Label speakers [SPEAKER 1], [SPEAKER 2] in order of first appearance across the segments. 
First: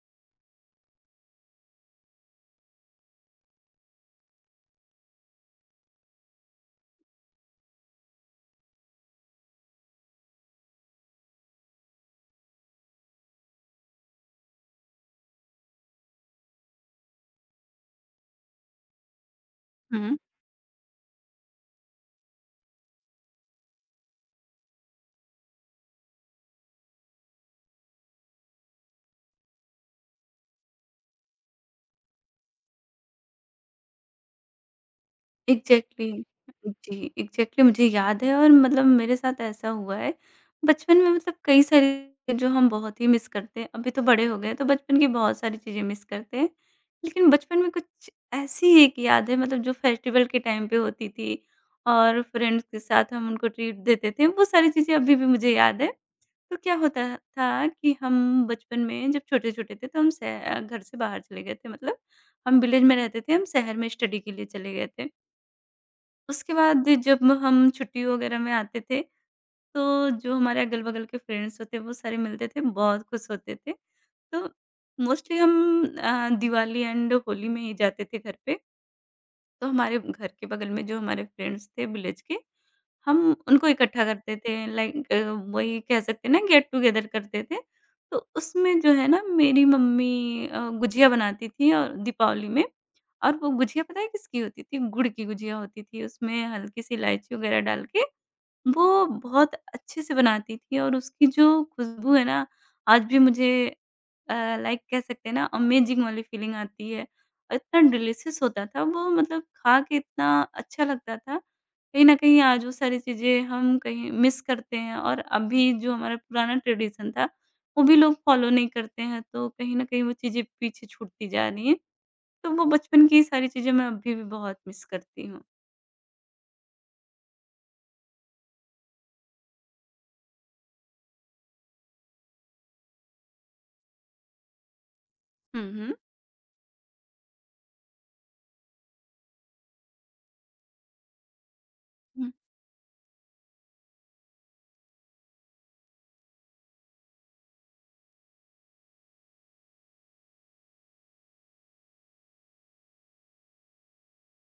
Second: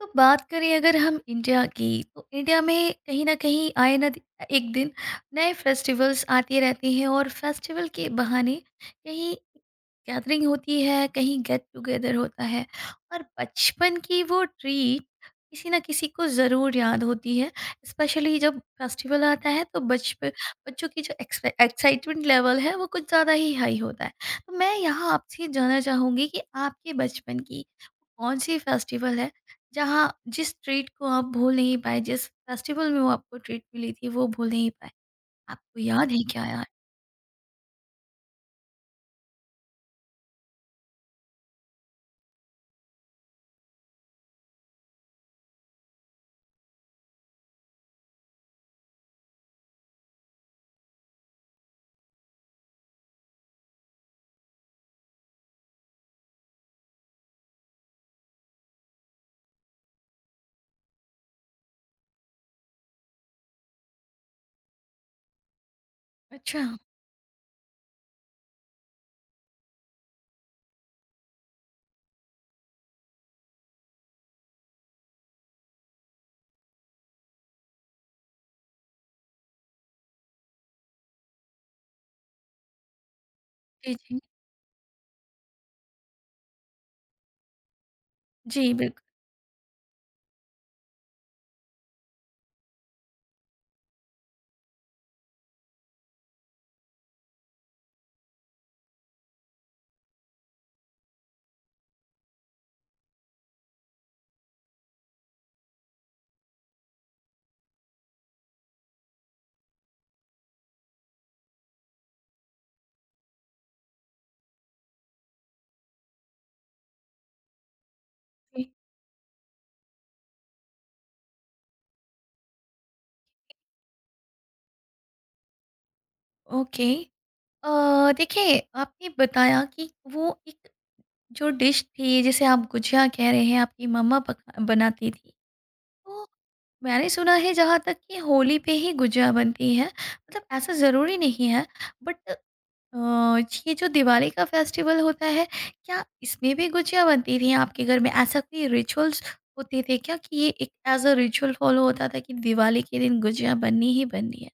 [SPEAKER 1] तो बात करें अगर हम इंडिया की, तो इंडिया में कहीं ना कहीं आए ना एक दिन नए फेस्टिवल्स आते रहते हैं और फेस्टिवल के बहाने कहीं गैदरिंग होती है, कहीं गेट टुगेदर होता है और बचपन की वो ट्रीट किसी ना किसी को ज़रूर याद होती है। स्पेशली जब फेस्टिवल आता है तो
[SPEAKER 2] हुँ।
[SPEAKER 1] बचपन बच्चों की जो एक्साइटमेंट लेवल है वो कुछ ज़्यादा ही हाई होता है। तो मैं यहाँ आपसे जानना चाहूँगी कि आपके बचपन की कौन सी फेस्टिवल है जहाँ जिस ट्रीट को आप भूल नहीं पाए, जिस फेस्टिवल में वो आपको ट्रीट मिली थी वो भूल नहीं पाए, आपको याद
[SPEAKER 2] एग्ज़ैक्टली।
[SPEAKER 1] है क्या यार?
[SPEAKER 2] जी, एग्ज़ैक्टली मुझे याद है और मतलब मेरे साथ ऐसा हुआ है। बचपन में मतलब कई सारी चीज़ें जो हम बहुत ही मिस करते हैं, अभी तो बड़े हो गए तो बचपन की बहुत सारी चीज़ें मिस करते हैं। लेकिन बचपन में कुछ ऐसी एक याद है मतलब जो फेस्टिवल के टाइम पे होती थी और फ्रेंड्स के साथ हम उनको ट्रीट देते थे, वो सारी चीज़ें अभी भी मुझे याद है। तो क्या होता था कि हम बचपन में जब छोटे-छोटे थे तो हम शह घर से बाहर चले गए थे, मतलब हम विलेज में रहते थे, हम शहर में स्टडी के लिए चले गए थे। उसके
[SPEAKER 1] अच्छा,
[SPEAKER 2] बाद जब हम छुट्टी वगैरह में आते थे, तो जो हमारे अगल-बगल के फ्रेंड्स होते, वो सारे मिलते थे, बहुत खुश होते थे। तो मोस्टली हम दिवाली एंड होली में ही जाते थे घर पे। तो हमारे घर के बगल में जो हमारे फ्रेंड्स थे विलेज के, हम उनको
[SPEAKER 1] जी,
[SPEAKER 2] इकट्ठा
[SPEAKER 1] जी।
[SPEAKER 2] करते थे, लाइक वही कह सकते हैं ना, गेट टुगेदर करते थे। तो
[SPEAKER 1] जी,
[SPEAKER 2] उसमें जो
[SPEAKER 1] बिल्कुल,
[SPEAKER 2] है ना, मेरी मम्मी गुझिया बनाती थी और दीपावली में। और वो गुझिया पता है किसकी होती थी? गुड़ की गुझिया होती थी। उसमें हल्की-सी इलायची वगैरह डाल के वो बहुत अच्छे से बनाती थी और उसकी जो खुशबू है ना, आज भी मुझे अ, लाइक कह सकते हैं ना, अमेज़िंग वाली फ़ीलिंग आती है। और इतना डिलीशियस होता था वो, मतलब खा के इतना अच्छा लगता था। कहीं न कहीं आज वो सारी चीज़ें हम कहीं मिस करते हैं और अभी जो हमारा पुराना ट्रेडिशन था, वो भी लोग फ़ॉलो नहीं
[SPEAKER 1] जी,
[SPEAKER 2] करते हैं, तो कहीं न कहीं वो चीज़ें पीछे छूटती जा रही हैं। तो वो बचपन की सारी चीज़ें मैं अभी भी बहुत मिस करती हूँ।
[SPEAKER 1] ओके। देखिए आपने बताया कि वो एक जो डिश थी जिसे आप गुजिया कह रहे हैं आपकी मम्मा पका बनाती थी,
[SPEAKER 2] हुँ,
[SPEAKER 1] तो मैंने सुना है जहाँ तक कि होली पे ही गुजिया बनती है, मतलब ऐसा ज़रूरी नहीं है, बट
[SPEAKER 2] हुँ।
[SPEAKER 1] अ, ये जो दिवाली का फेस्टिवल होता है क्या इसमें भी गुजिया बनती थी आपके घर में? ऐसा कोई रिचुअल्स होते थे क्या कि ये एक एज़ अ रिचुअल फॉलो होता था कि दिवाली के दिन गुजिया बननी ही बननी है?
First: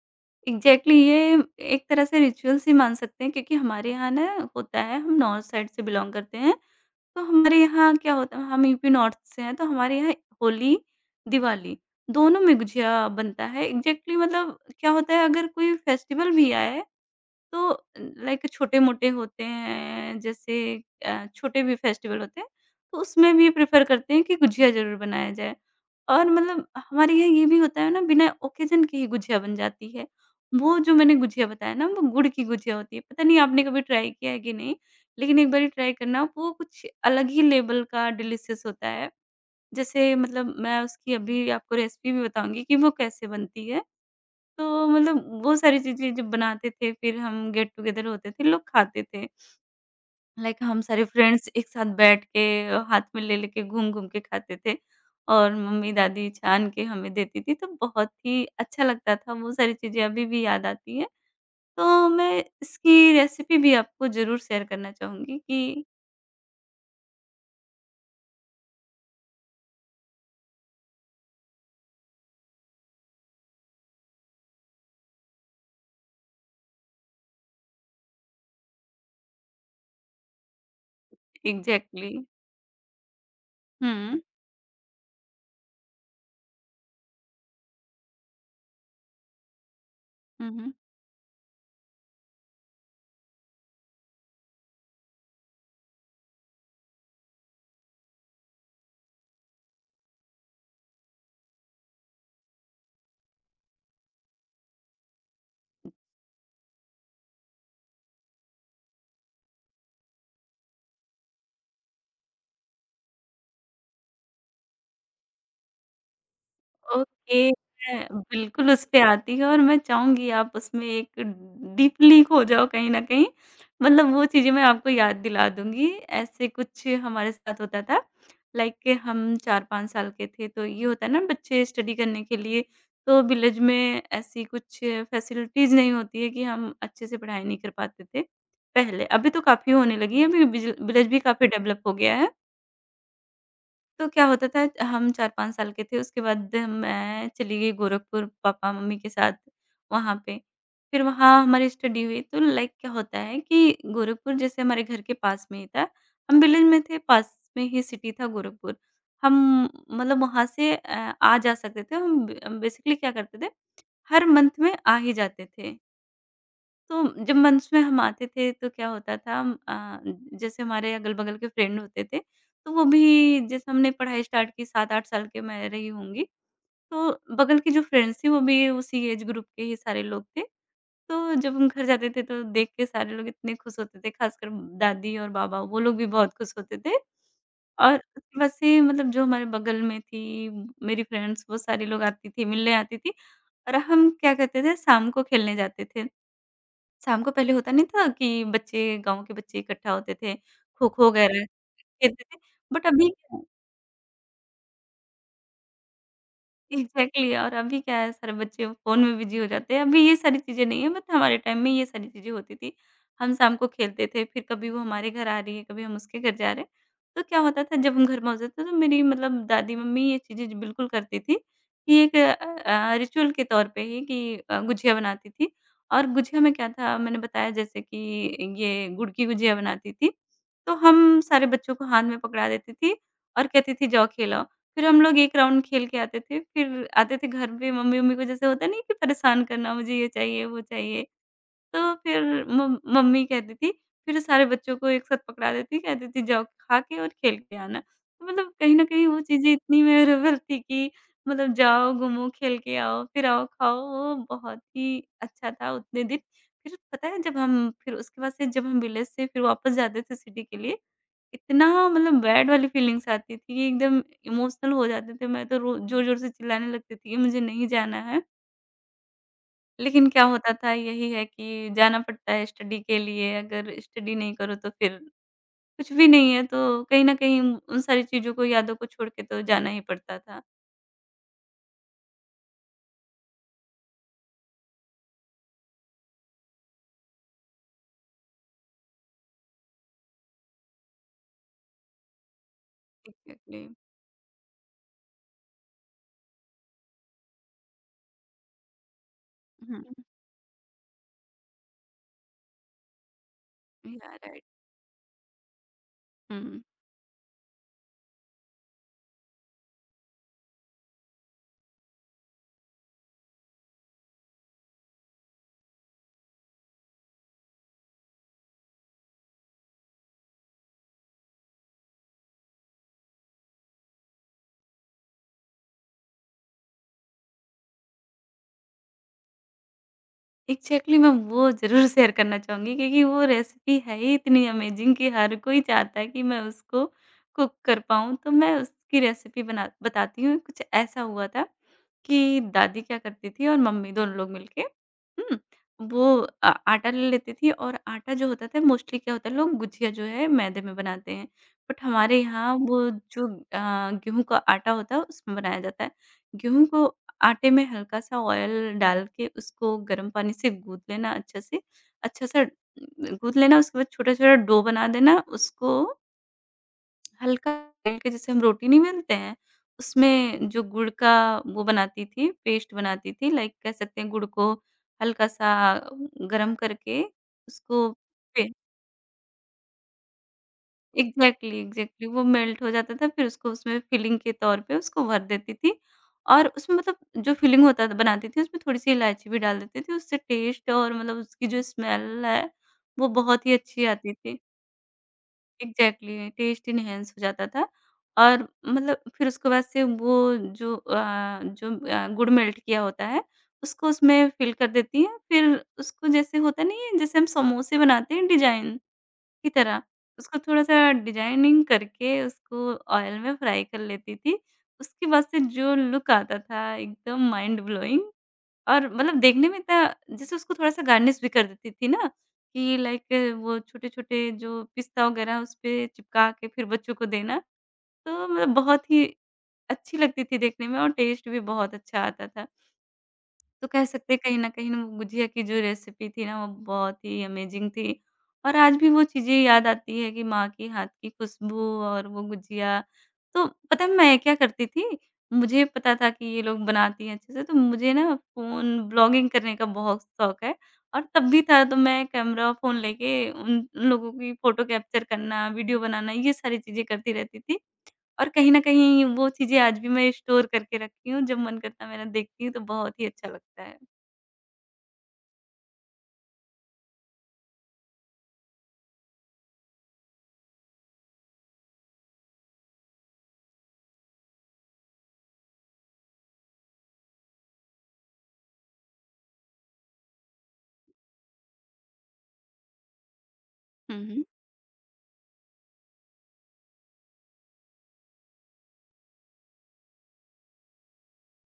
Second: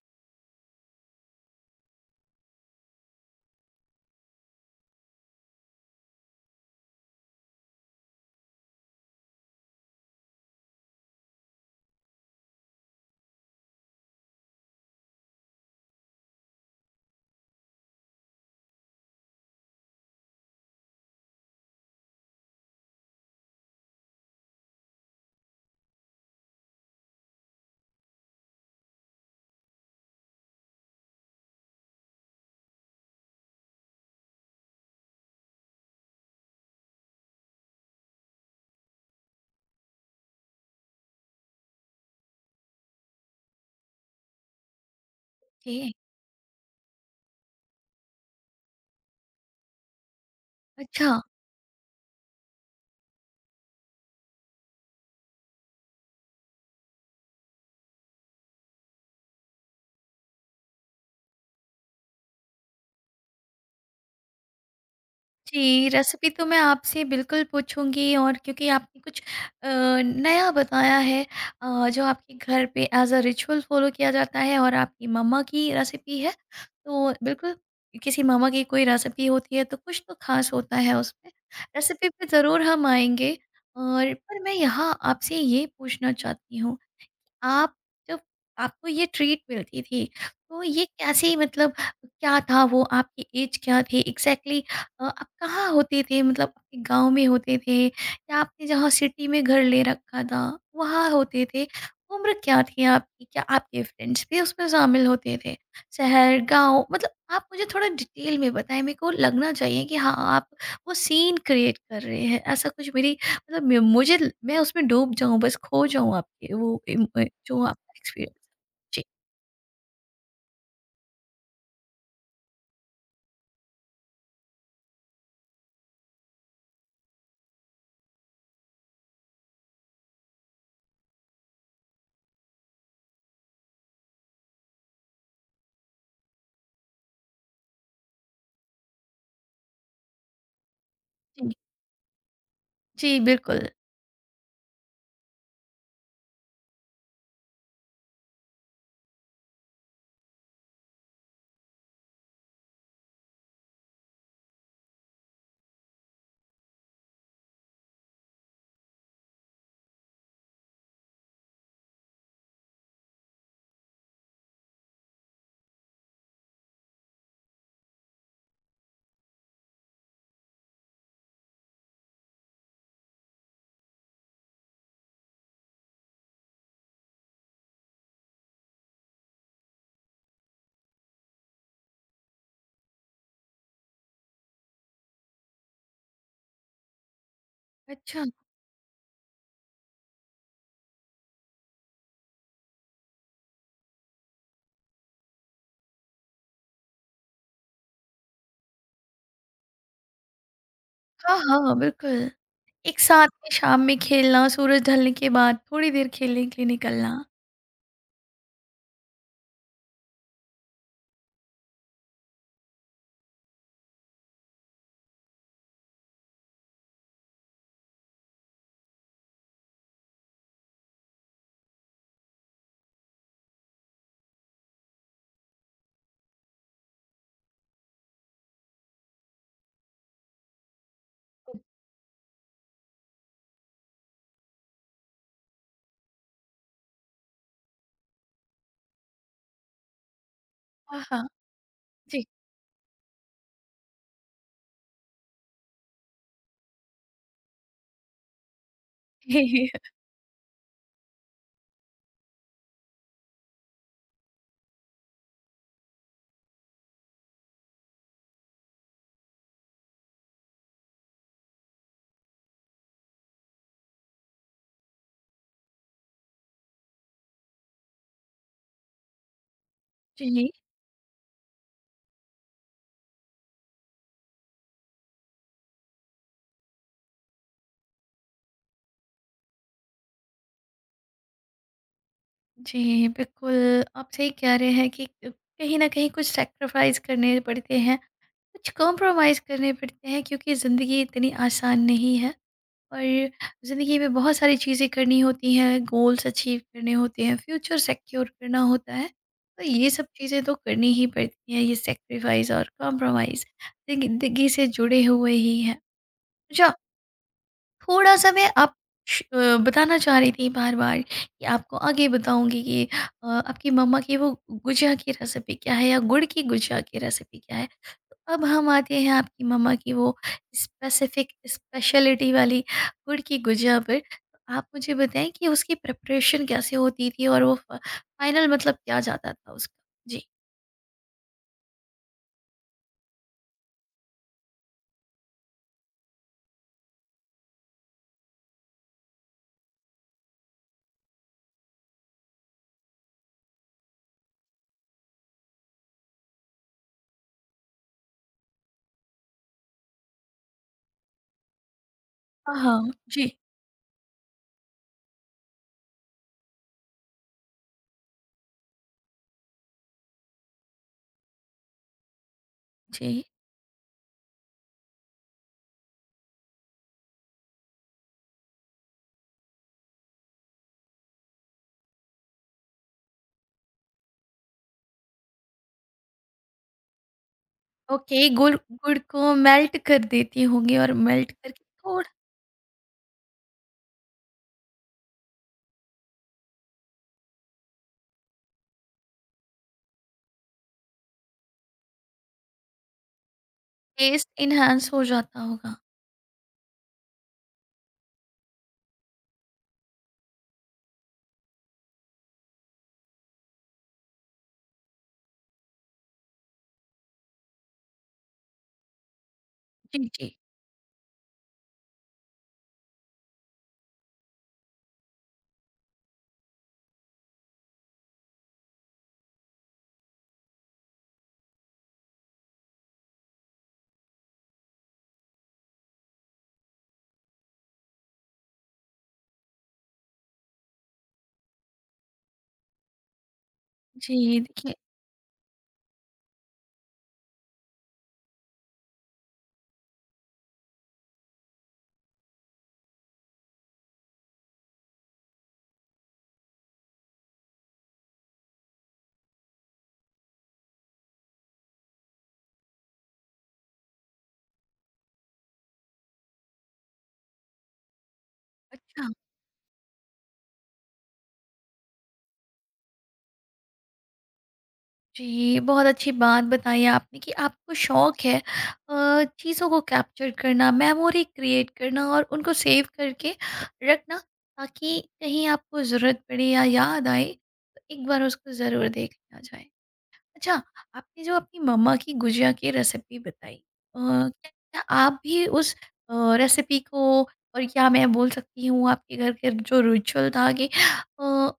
[SPEAKER 2] एग्ज़ैक्टली, ये एक तरह से रिचुअल्स ही मान सकते हैं, क्योंकि हमारे यहाँ ना होता है, हम नॉर्थ साइड से बिलॉन्ग करते हैं। तो हमारे यहाँ क्या होता है, हम यूपी नॉर्थ से हैं, तो हमारे यहाँ होली, दिवाली दोनों में गुझिया बनता है। एग्ज़ैक्टली, मतलब क्या होता है अगर कोई फेस्टिवल भी आए, तो लाइक छोटे-मोटे होते हैं, जैसे छोटे भी फेस्टिवल होते हैं, तो उसमें भी प्रेफ़र करते हैं कि गुझिया ज़रूर बनाया जाए। और मतलब हमारे यहाँ ये भी होता है ना, बिना ओकेज़न के ही गुझिया बन जाती है। वो जो मैंने गुझिया बताया ना, वो गुड़ की गुझिया होती है, पता नहीं आपने कभी ट्राई किया है कि नहीं? लेकिन एक बारी ट्राई करना, वो कुछ अलग ही लेवल का डिलीशियस होता है। जैसे, मतलब मैं उसकी अभी आपको रेसिपी भी बताऊँगी कि वो कैसे बनती है। तो मतलब वो सारी
[SPEAKER 1] ओके,
[SPEAKER 2] चीज़ें जब बनाते थे, फिर हम गेट-टुगेदर होते थे, लोग खाते थे। लाइक हम सारे
[SPEAKER 1] अच्छा।
[SPEAKER 2] फ्रेंड्स एक साथ बैठ के, हाथ में ले-ले के, घूम-घूम के खाते थे और मम्मी-दादी छान के हमें देती थी, तो बहुत ही अच्छा लगता था। वो सारी चीज़ें अभी भी याद आती हैं। तो मैं इसकी रेसिपी भी आपको ज़रूर शेयर करना चाहूँगी कि,
[SPEAKER 1] जी, रेसिपी तो मैं आपसे बिल्कुल पूछूँगी और क्योंकि आपने कुछ नया बताया है, जो आपके घर पे एज़ अ रिचुअल फ़ॉलो किया जाता है और आपकी मम्मा की रेसिपी है, तो बिल्कुल किसी मम्मा की कोई रेसिपी होती है तो कुछ तो ख़ास होता है उसमें। Recipe
[SPEAKER 2] exactly.
[SPEAKER 1] पे ज़रूर हम आएँगे, और
[SPEAKER 2] हुँ,
[SPEAKER 1] पर मैं यहाँ आपसे ये पूछना चाहती हूँ, आप जब आपको ये ट्रीट मिलती थी
[SPEAKER 2] हुँ,
[SPEAKER 1] तो
[SPEAKER 2] हुँ।
[SPEAKER 1] ये कैसे मतलब क्या था, वो आपकी एज क्या थी एग्जैक्टली, आप कहाँ होते थे, मतलब आपके गांव में होते थे या आपने जहाँ सिटी में घर ले रखा था वहाँ होते थे, उम्र क्या थी आपकी, क्या आपके फ्रेंड्स भी उसमें शामिल होते थे, शहर गांव मतलब आप मुझे थोड़ा डिटेल में बताएं, मेरे को लगना चाहिए कि हाँ आप वो सीन क्रिएट कर रहे हैं, ऐसा कुछ मेरी मतलब मैं मुझे ल मैं उसमें डूब जाऊँ, बस खो जाऊँ, आपके वो
[SPEAKER 2] ओके,
[SPEAKER 1] जो आपका
[SPEAKER 2] मैं
[SPEAKER 1] एक्सपीरियंस।
[SPEAKER 2] बिल्कुल उस पे
[SPEAKER 1] जी।
[SPEAKER 2] आती है और मैं चाहूँगी आप उसमें एक डीपली खो जाओ कहीं न कहीं। मतलब वो चीज़ें मैं आपको याद दिला दूँगी। ऐसे कुछ हमारे साथ होता था, लाइक हम 4-5 साल के थे, तो ये होता है ना, बच्चे स्टडी करने के लिए, तो विलेज में ऐसी कुछ फैसिलिटीज़ नहीं होती है कि हम अच्छे से पढ़ाई नहीं कर पाते थे पहले। अभी तो काफ़ी होने लगी है, अभी विज विलेज भी काफ़ी
[SPEAKER 1] जी।
[SPEAKER 2] डेवलप हो गया है।
[SPEAKER 1] जी, बिल्कुल।
[SPEAKER 2] तो क्या होता था, हम 4-5 साल के थे, उसके बाद मैं चली गई गोरखपुर पापा-मम्मी के साथ वहाँ पे। फिर वहाँ हमारी स्टडी हुई, तो लाइक क्या होता है कि गोरखपुर जैसे हमारे घर के पास में ही था, हम विलेज में थे, पास में ही सिटी था गोरखपुर। हम, मतलब वहाँ से आ जा सकते थे, हम बे बेसिकली क्या करते थे, हर मंथ में आ ही जाते थे। तो जब मंच में हम आते थे, तो क्या होता था, हम जैसे हमारे अगल-बगल के फ्रेंड होते थे, तो वो भी, जैसे हमने पढ़ाई स्टार्ट की 7-8 साल के मैं रही होंगी, तो बगल की जो फ्रेंड्स थी वो भी उसी एज ग्रुप के ही सारे लोग थे। तो जब हम घर जाते थे तो देख के सारे लोग इतने खुश होते थे, ख़ासकर दादी और बाबा, वो लोग भी बहुत खुश होते थे। और
[SPEAKER 1] अच्छा,
[SPEAKER 2] उसके बाद से, मतलब जो हमारे बगल में थी मेरी फ्रेंड्स, वो सारे लोग आती थी, मिलने आती थी, और हम क्या करते थे, शाम को खेलने जाते थे। शाम को पहले होता नहीं था कि बच्चे, गाँव के बच्चे इकट्ठा होते थे, खो-खो
[SPEAKER 1] हाँ,
[SPEAKER 2] वगैरह
[SPEAKER 1] हाँ,
[SPEAKER 2] खेलते
[SPEAKER 1] बिल्कुल।
[SPEAKER 2] थे, बट
[SPEAKER 1] एक
[SPEAKER 2] अभी,
[SPEAKER 1] साथ में शाम में खेलना, सूरज ढलने के बाद थोड़ी देर खेलने के लिए निकलना।
[SPEAKER 2] एग्ज़ैक्टली, और अभी क्या है, सारे बच्चे फ़ोन में बिज़ी हो जाते हैं। अभी ये सारी चीज़ें नहीं है, बट हमारे टाइम में ये सारी चीज़ें होती थी। हम शाम को खेलते थे, फिर कभी वो हमारे घर आ रही है, कभी हम उसके घर जा रहे हैं। तो क्या होता था जब हम घर में होते थे, तो मेरी, मतलब दादी मम्मी ये चीज़ें ज बिल्कुल करती थी कि एक रिचुअल के तौर पे ही कि गुझिया बनाती थी, और गुझिया में क्या था, मैंने बताया जैसे कि ये गुड़ की गुझिया बनाती थी। तो हम सारे बच्चों को हाथ में पकड़ा देती थी और कहती थी जाओ खेलो। फिर हम लोग 1 राउंड खेल के आते थे, फिर आते थे घर पे, मम्मी-वम्मी को जैसे होता नहीं, कि परेशान करना, मुझे ये चाहिए, वो
[SPEAKER 1] हाँ,
[SPEAKER 2] चाहिए।
[SPEAKER 1] हाँ।
[SPEAKER 2] तो फिर
[SPEAKER 1] जी।
[SPEAKER 2] मम मम्मी कहती थी, फिर सारे बच्चों को एक साथ पकड़ा देती, कहती थी जाओ खा के और खेल के आना। तो मतलब कहीं न कहीं वो चीज़ें इतनी मेमोरेबल थी कि, मतलब जाओ, घूमो, खेल के आओ, फिर आओ खाओ, वो बहुत ही अच्छा था उतने दिन। फिर पता है जब हम, फिर उसके बाद से जब हम विलेज से फिर वापस जाते थे सिटी के लिए, इतना मतलब बैड वाली फीलिंग्स आती थी कि एकदम इमोशनल हो जाते थे। मैं तो रो ज़ोर-ज़ोर से चिल्लाने लगती थी कि मुझे नहीं जाना है। लेकिन क्या
[SPEAKER 1] जी।
[SPEAKER 2] होता था, यही है कि जाना पड़ता है स्टडी के लिए, अगर स्टडी नहीं करो तो फिर कुछ भी नहीं है। तो कहीं न कहीं उन सारी चीज़ों को, यादों को छोड़ के तो जाना ही पड़ता था।
[SPEAKER 1] जी, बिल्कुल, आप सही कह रहे हैं कि कहीं न कहीं कुछ सैक्रिफ़ाइस करने पड़ते हैं, कुछ कॉम्प्रोमाइज़ करने पड़ते हैं क्योंकि ज़िंदगी इतनी आसान नहीं है, और
[SPEAKER 2] एग्ज़ैक्टली।
[SPEAKER 1] ज़िंदगी में बहुत सारी चीज़ें करनी होती हैं, गोल्स अचीव करने होते हैं, फ्यूचर सिक्योर करना होता है। तो ये
[SPEAKER 2] हुँ।
[SPEAKER 1] सब चीज़ें तो करनी ही पड़ती हैं, ये सैक्रिफ़ाइज़ और कॉम्प्रोमाइज़
[SPEAKER 2] हुँ। या राइट।
[SPEAKER 1] ज़िंदगी से जुड़े हुए ही हैं।
[SPEAKER 2] हुँ।
[SPEAKER 1] अच्छा, थोड़ा-सा मैं बताना चाह रही थी बार-बार कि आपको आगे बताऊँगी कि आपकी मम्मा की वो गुजिया की रेसिपी क्या है या गुड़ की गुजिया की रेसिपी क्या है। तो अब हम आते हैं आपकी मम्मा की वो स्पेसिफ़िक स्पेशलिटी वाली गुड़ की गुजिया पर। तो आप मुझे बताएँ कि उसकी प्रिपरेशन कैसे होती थी और वो फ फाइनल मतलब क्या जाता था उसका? जी।
[SPEAKER 2] एक्ज़ैक्टली, मैं वो ज़रूर शेयर करना चाहूँगी, क्योंकि वो रेसिपी है ही इतनी अमेज़िंग कि हर कोई चाहता है कि मैं उसको कुक कर पाऊँ। तो मैं उसकी रेसिपी बना बताती हूँ। कुछ ऐसा हुआ था कि दादी क्या करती थी, और मम्मी, दोनों लोग मिलके, हुँ, वो आटा ले लेती थी। और आटा जो होता था, मोस्टली क्या होता है, लोग गुझिया जो है मैदे में बनाते हैं। बट हमारे
[SPEAKER 1] हाँ,
[SPEAKER 2] यहाँ वो
[SPEAKER 1] हाँ। जी।
[SPEAKER 2] जो गेहूँ का आटा होता है, उसमें बनाया जाता है। गेहूँ को, आटे में हल्का-सा ऑयल डाल के, उसको गर्म पानी से गूँथ लेना अच्छे से, अच्छा-सा
[SPEAKER 1] जी।
[SPEAKER 2] गूँथ लेना, उसके बाद छोटा-छोटा डो बना देना, उसको हल्का बेल के, जैसे हम रोटी नहीं बेलते हैं, उसमें जो गुड़ का वो बनाती थी, पेस्ट बनाती थी, लाइक कह सकते हैं गुड़ को हल्का-सा गरम करके उसको
[SPEAKER 1] ओके,
[SPEAKER 2] पे,
[SPEAKER 1] गुड़ गुड़ को मेल्ट कर देती होंगी और मेल्ट
[SPEAKER 2] एग्ज़ैक्टली,
[SPEAKER 1] करके
[SPEAKER 2] एग्ज़ैक्टली
[SPEAKER 1] थोड़ा
[SPEAKER 2] वो मेल्ट हो जाता था, फिर उसको उसमें फिलिंग के तौर पे उसको भर देती थी। और उसमें, मतलब जो फिलिंग होता था बनाती थी, उसमें थोड़ी-सी इलायची भी डाल देती थी, उससे टेस्ट, और मतलब उसकी जो स्मेल है, वो बहुत ही अच्छी आती
[SPEAKER 1] टेस्ट
[SPEAKER 2] थी।
[SPEAKER 1] एनहांस हो जाता होगा।
[SPEAKER 2] एग्ज़ैक्टली, टेस्ट एनहांस हो जाता था। और मतलब फिर उसके बाद से वो जो गुड़ मेल्ट किया होता है, उसको उसमें फिल कर देती हैं। फिर उसको, जैसे होता नहीं है, जैसे हम समोसे बनाते हैं डिज़ाइन की तरह,
[SPEAKER 1] जी, जी।
[SPEAKER 2] उसको थोड़ा-सा डिजाइनिंग करके उसको ऑयल में फ्राई कर लेती थी। उसके बाद से जो लुक आता था, एकदम माइंड ब्लोइंग, और मतलब देखने में इतना, जैसे उसको थोड़ा-सा गार्निश भी कर देती थी ना कि, लाइक वो छोटे-छोटे जो पिस्ता वगैरह उस पे चिपका के फिर बच्चों को देना, तो मतलब बहुत ही अच्छी लगती थी देखने में और टेस्ट भी बहुत अच्छा आता था। तो कह सकते
[SPEAKER 1] जी,
[SPEAKER 2] हैं कहीं न कहीं
[SPEAKER 1] देखिए।
[SPEAKER 2] ना, वो गुझिया की जो रेसिपी थी ना, वो बहुत ही अमेज़िंग थी। और आज भी वो चीज़ें याद आती है कि माँ के हाथ की खुशबू और वो गुझिया। तो पता है मैं क्या करती थी, मुझे पता था कि ये लोग बनाती हैं अच्छे से, तो मुझे ना फ़ोन ब्लॉगिंग करने का बहुत शौक है, और तब भी था, तो मैं कैमरा फ़ोन लेके उन उन लोगों की फ़ोटो कैप्चर करना, वीडियो बनाना, ये सारी चीज़ें करती रहती थी। और कहीं न कहीं
[SPEAKER 1] अच्छा।
[SPEAKER 2] वो चीज़ें आज भी मैं स्टोर करके रखी हूँ, जब मन करता है मेरा देखती हूँ तो बहुत ही अच्छा लगता है।
[SPEAKER 1] जी, बहुत अच्छी बात बताई आपने कि आपको शौक है चीज़ों को कैप्चर करना, मेमोरी क्रिएट करना और उनको सेव करके रखना ताकि कहीं आपको ज़रूरत पड़े या याद आए, तो एक बार उसको ज़रूर देख लिया जाए। अच्छा, आपने जो अपनी मम्मा की गुजिया की रेसिपी बताई,
[SPEAKER 2] हुँ, हुँ।
[SPEAKER 1] क्या क्या आप भी उस रेसिपी को और क्या मैं बोल सकती हूँ आपके घर के जो रिचुअल था कि अ,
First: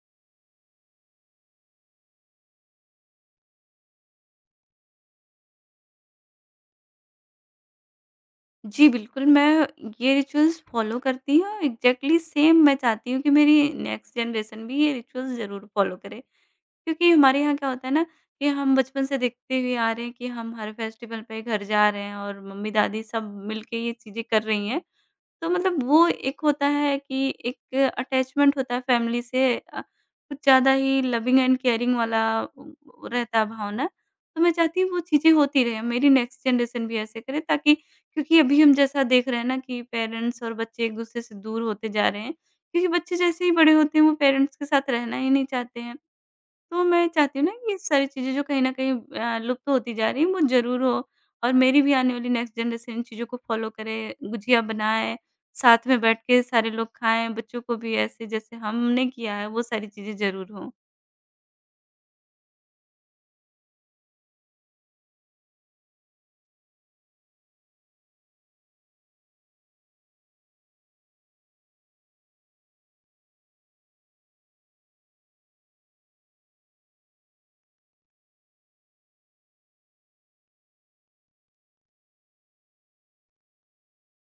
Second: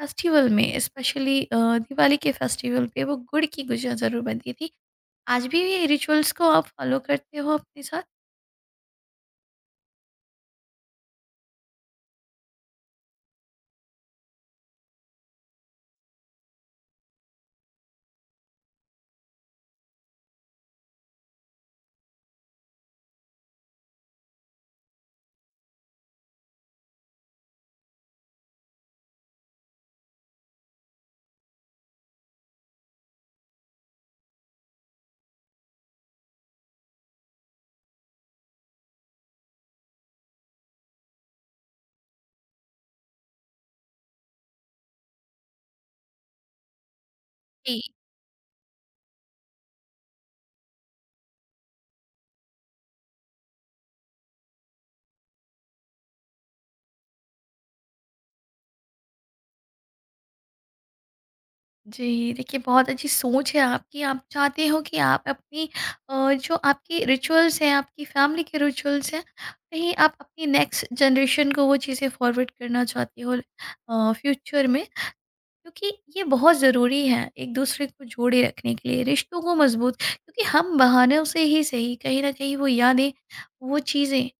[SPEAKER 1] फेस्टिवल में स्पेशली दिवाली के फेस्टिवल पे वो गुड़ की गुजिया ज़रूर बनती थी। आज भी ये रिचुअल्स को आप फॉलो करते हो अपने साथ?
[SPEAKER 2] जी, बिल्कुल, मैं ये रिचुअल्स फ़ॉलो करती हूँ, एग्ज़ैक्टली सेम मैं चाहती हूँ कि मेरी नेक्स्ट जनरेशन भी ये रिचुअल्स ज़रूर फ़ॉलो करे। क्योंकि हमारे यहाँ क्या होता है ना, कि हम बचपन से देखते हुए आ रहे हैं कि हम हर फेस्टिवल पे घर जा रहे हैं और मम्मी-दादी सब मिलके ये चीज़ें कर रही हैं। तो मतलब वो एक होता है कि एक अटैचमेंट होता है फैमिली से, कुछ ज़्यादा ही लविंग एंड केयरिंग वाला वो रहता है भावना। तो मैं चाहती हूँ वो चीज़ें होती रहें, मेरी नेक्स्ट जनरेशन भी ऐसे करे, ताकि, क्योंकि अभी हम जैसा देख रहे हैं ना कि पेरेंट्स और बच्चे एक-दूसरे से दूर होते जा रहे हैं, क्योंकि बच्चे जैसे ही बड़े होते हैं वो पेरेंट्स के साथ रहना ही नहीं चाहते हैं। तो मैं चाहती हूँ ना कि ये सारी चीज़ें जो कहीं न कहीं लुप्त होती जा रही हैं, वो ज़रूर हो, और मेरी भी आने वाली नेक्स्ट जनरेशन इन चीज़ों को फ़ॉलो करे, गुझिया बनाए, साथ में बैठ के सारे लोग खाएँ, बच्चों को भी ऐसे जैसे हमने किया है वो सारी चीज़ें ज़रूर हों।
[SPEAKER 1] जी, देखिए, बहुत अच्छी सोच है आपकी। आप चाहते हो कि आप अपनी जो आपकी रिचुअल्स हैं, आपकी फैमिली के रिचुअल्स हैं, कहीं आप अपनी नेक्स्ट जनरेशन को वो चीज़ें फॉरवर्ड करना चाहते हो फ्यूचर में, क्योंकि ये बहुत ज़रूरी है एक-दूसरे को जोड़े रखने के लिए, रिश्तों को मज़बूत, क्योंकि हम बहानों से ही सही, कहीं न कहीं वो यादें, वो चीज़ें,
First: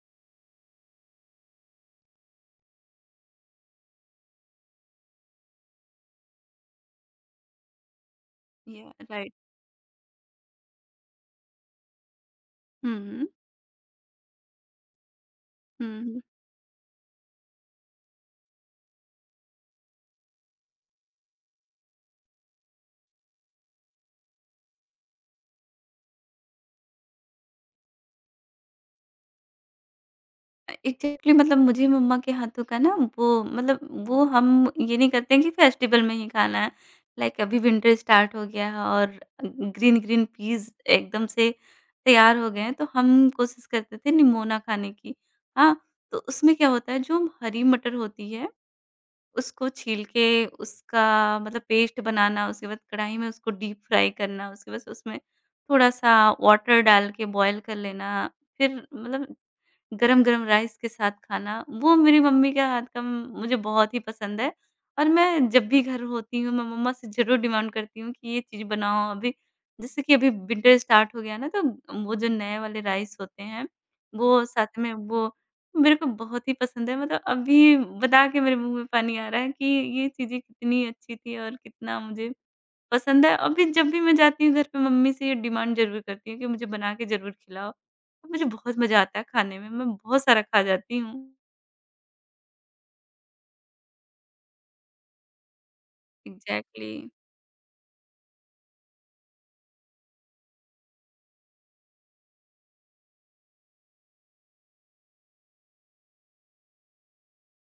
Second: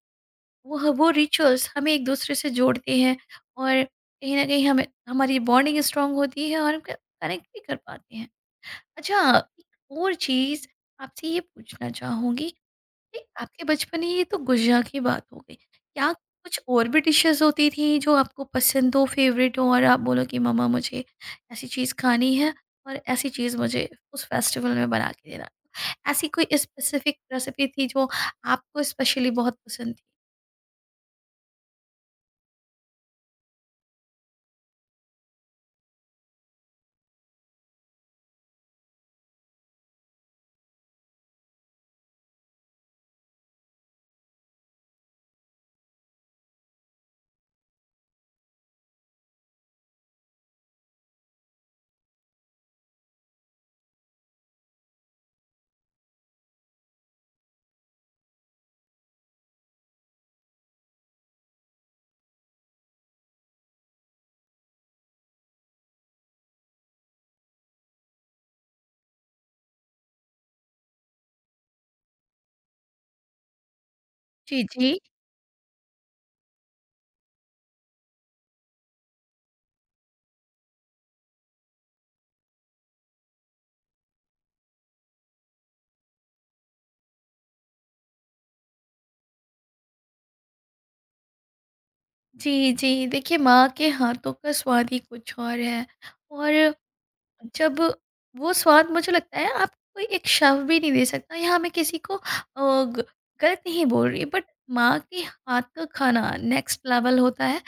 [SPEAKER 1] वो रिचुअल्स हमें एक-दूसरे से जोड़ते हैं और कहीं न कहीं हमें हमारी बॉन्डिंग स्ट्रॉन्ग होती है और हम क कनेक्ट भी कर पाते हैं।
[SPEAKER 2] या राइट।
[SPEAKER 1] अच्छा, एक और चीज़ आपसे ये पूछना चाहूँगी
[SPEAKER 2] हुँ,
[SPEAKER 1] कि
[SPEAKER 2] हुँ।
[SPEAKER 1] आपके बचपन में ये तो गुजिया की बात हो गई।
[SPEAKER 2] हुँ,
[SPEAKER 1] क्या
[SPEAKER 2] हुँ।
[SPEAKER 1] कुछ और भी डिशेज़ होती थी जो आपको पसंद हो, फ़ेवरेट हो और आप बोलो कि मम्मा मुझे ऐसी चीज़ खानी है और ऐसी चीज़ मुझे उस फेस्टिवल में बना के देना। ऐसी कोई स्पेसिफ़िक रेसिपी थी जो आपको स्पेशली बहुत पसंद थी?
[SPEAKER 2] एक्जेक्टली, मतलब मुझे मम्मा के हाथों का ना, वो मतलब, वो हम ये नहीं करते हैं कि फेस्टिवल में ही खाना है। लाइक अभी विंटर स्टार्ट हो गया है और ग्रीन ग्रीन पीज़ एकदम से तैयार हो गए हैं, तो हम कोशिश करते थे निमोना खाने की। हाँ, तो उसमें क्या होता है, जो हरी मटर होती है, उसको छील के उसका मतलब पेस्ट बनाना, उसके बाद कढ़ाई में उसको डीप फ्राई करना, उसके बाद उसमें थोड़ा-सा वाटर डाल के बॉयल कर लेना। फिर मतलब गरम-गरम राइस के साथ खाना, वो मेरी मम्मी के हाथ का मुझे बहुत ही पसंद है, और मैं जब भी घर होती हूँ, मैं मम्मा से ज़रूर डिमांड करती हूँ कि ये चीज़ बनाओ अभी। जैसे कि अभी विंटर स्टार्ट हो गया ना, तो वो जो नए वाले राइस होते हैं, वो
[SPEAKER 1] जी,
[SPEAKER 2] साथ
[SPEAKER 1] जी।
[SPEAKER 2] में, वो मेरे को बहुत ही पसंद है। मतलब अभी बता के मेरे मुँह में पानी आ रहा है कि ये चीज़ें कितनी अच्छी थी और कितना मुझे पसंद है, और फिर जब भी मैं जाती हूँ घर पे, मम्मी से ये डिमांड ज़रूर करती हूँ कि मुझे बना के ज़रूर खिलाओ। तो मुझे बहुत मज़ा आता है खाने में, मैं बहुत सारा खा जाती हूँ।
[SPEAKER 1] जी, जी। देखिए, माँ के हाथों का स्वाद ही कुछ और है और
[SPEAKER 2] एग्ज़ैक्टली,
[SPEAKER 1] जब वो स्वाद, मुझे लगता है आप कोई एक शव भी नहीं दे सकता, यहाँ मैं किसी को ग- गलत नहीं बोल रही, बट माँ के हाथ का खाना नेक्स्ट लेवल होता है,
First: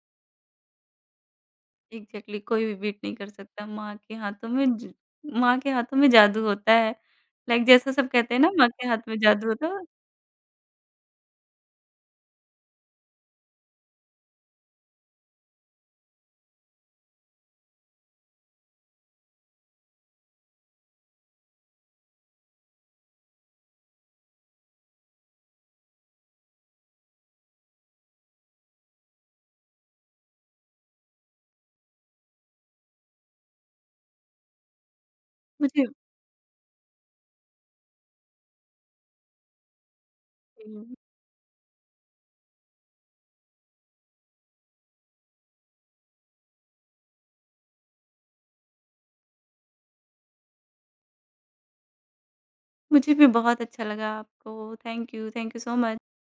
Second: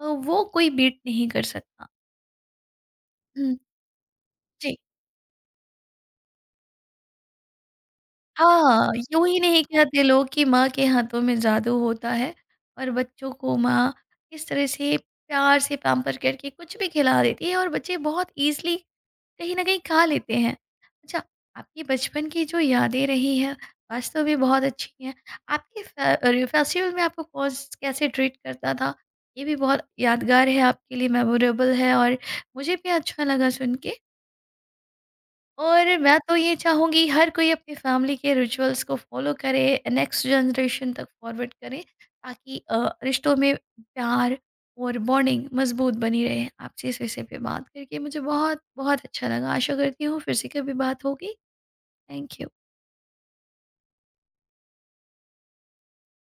[SPEAKER 1] वो कोई बीट नहीं कर सकता।
[SPEAKER 2] एग्ज़ैक्टली, कोई भी बीट नहीं कर
[SPEAKER 1] हम्म,
[SPEAKER 2] सकता, माँ के हाथों
[SPEAKER 1] जी।
[SPEAKER 2] में ज माँ के हाथों में जादू होता है। लाइक जैसा सब कहते हैं ना, माँ के
[SPEAKER 1] हाँ,
[SPEAKER 2] हाथ में
[SPEAKER 1] यूं ही
[SPEAKER 2] जादू
[SPEAKER 1] नहीं
[SPEAKER 2] होता है,
[SPEAKER 1] कहते लोग कि माँ के हाथों में जादू होता है और बच्चों को माँ इस तरह से प्यार से पैम्पर करके कुछ भी खिला देती है और बच्चे बहुत ईजिली कहीं न कहीं खा लेते हैं। अच्छा, आपकी बचपन की जो यादें रही हैं, वास्तव में बहुत अच्छी हैं। आपके फे अरे फेस्टिवल में आपको कौन स कैसे ट्रीट करता था? ये भी बहुत यादगार है आपके लिए, मेमोरेबल है और मुझे भी अच्छा लगा सुन के।
[SPEAKER 2] मुझे
[SPEAKER 1] और मैं तो ये चाहूँगी हर कोई अपनी फैमिली के रिचुअल्स को फॉलो करे, नेक्स्ट
[SPEAKER 2] हुँ,
[SPEAKER 1] जनरेशन तक फॉरवर्ड करे ताकि रिश्तों में प्यार और बॉन्डिंग मज़बूत बनी रहे। आपसे इस विषय पे बात करके मुझे बहुत-बहुत अच्छा लगा। आशा करती हूँ फिर से कभी बात होगी। Thank you.
[SPEAKER 2] मुझे भी बहुत अच्छा लगा। आपको थैंक यू सो मच।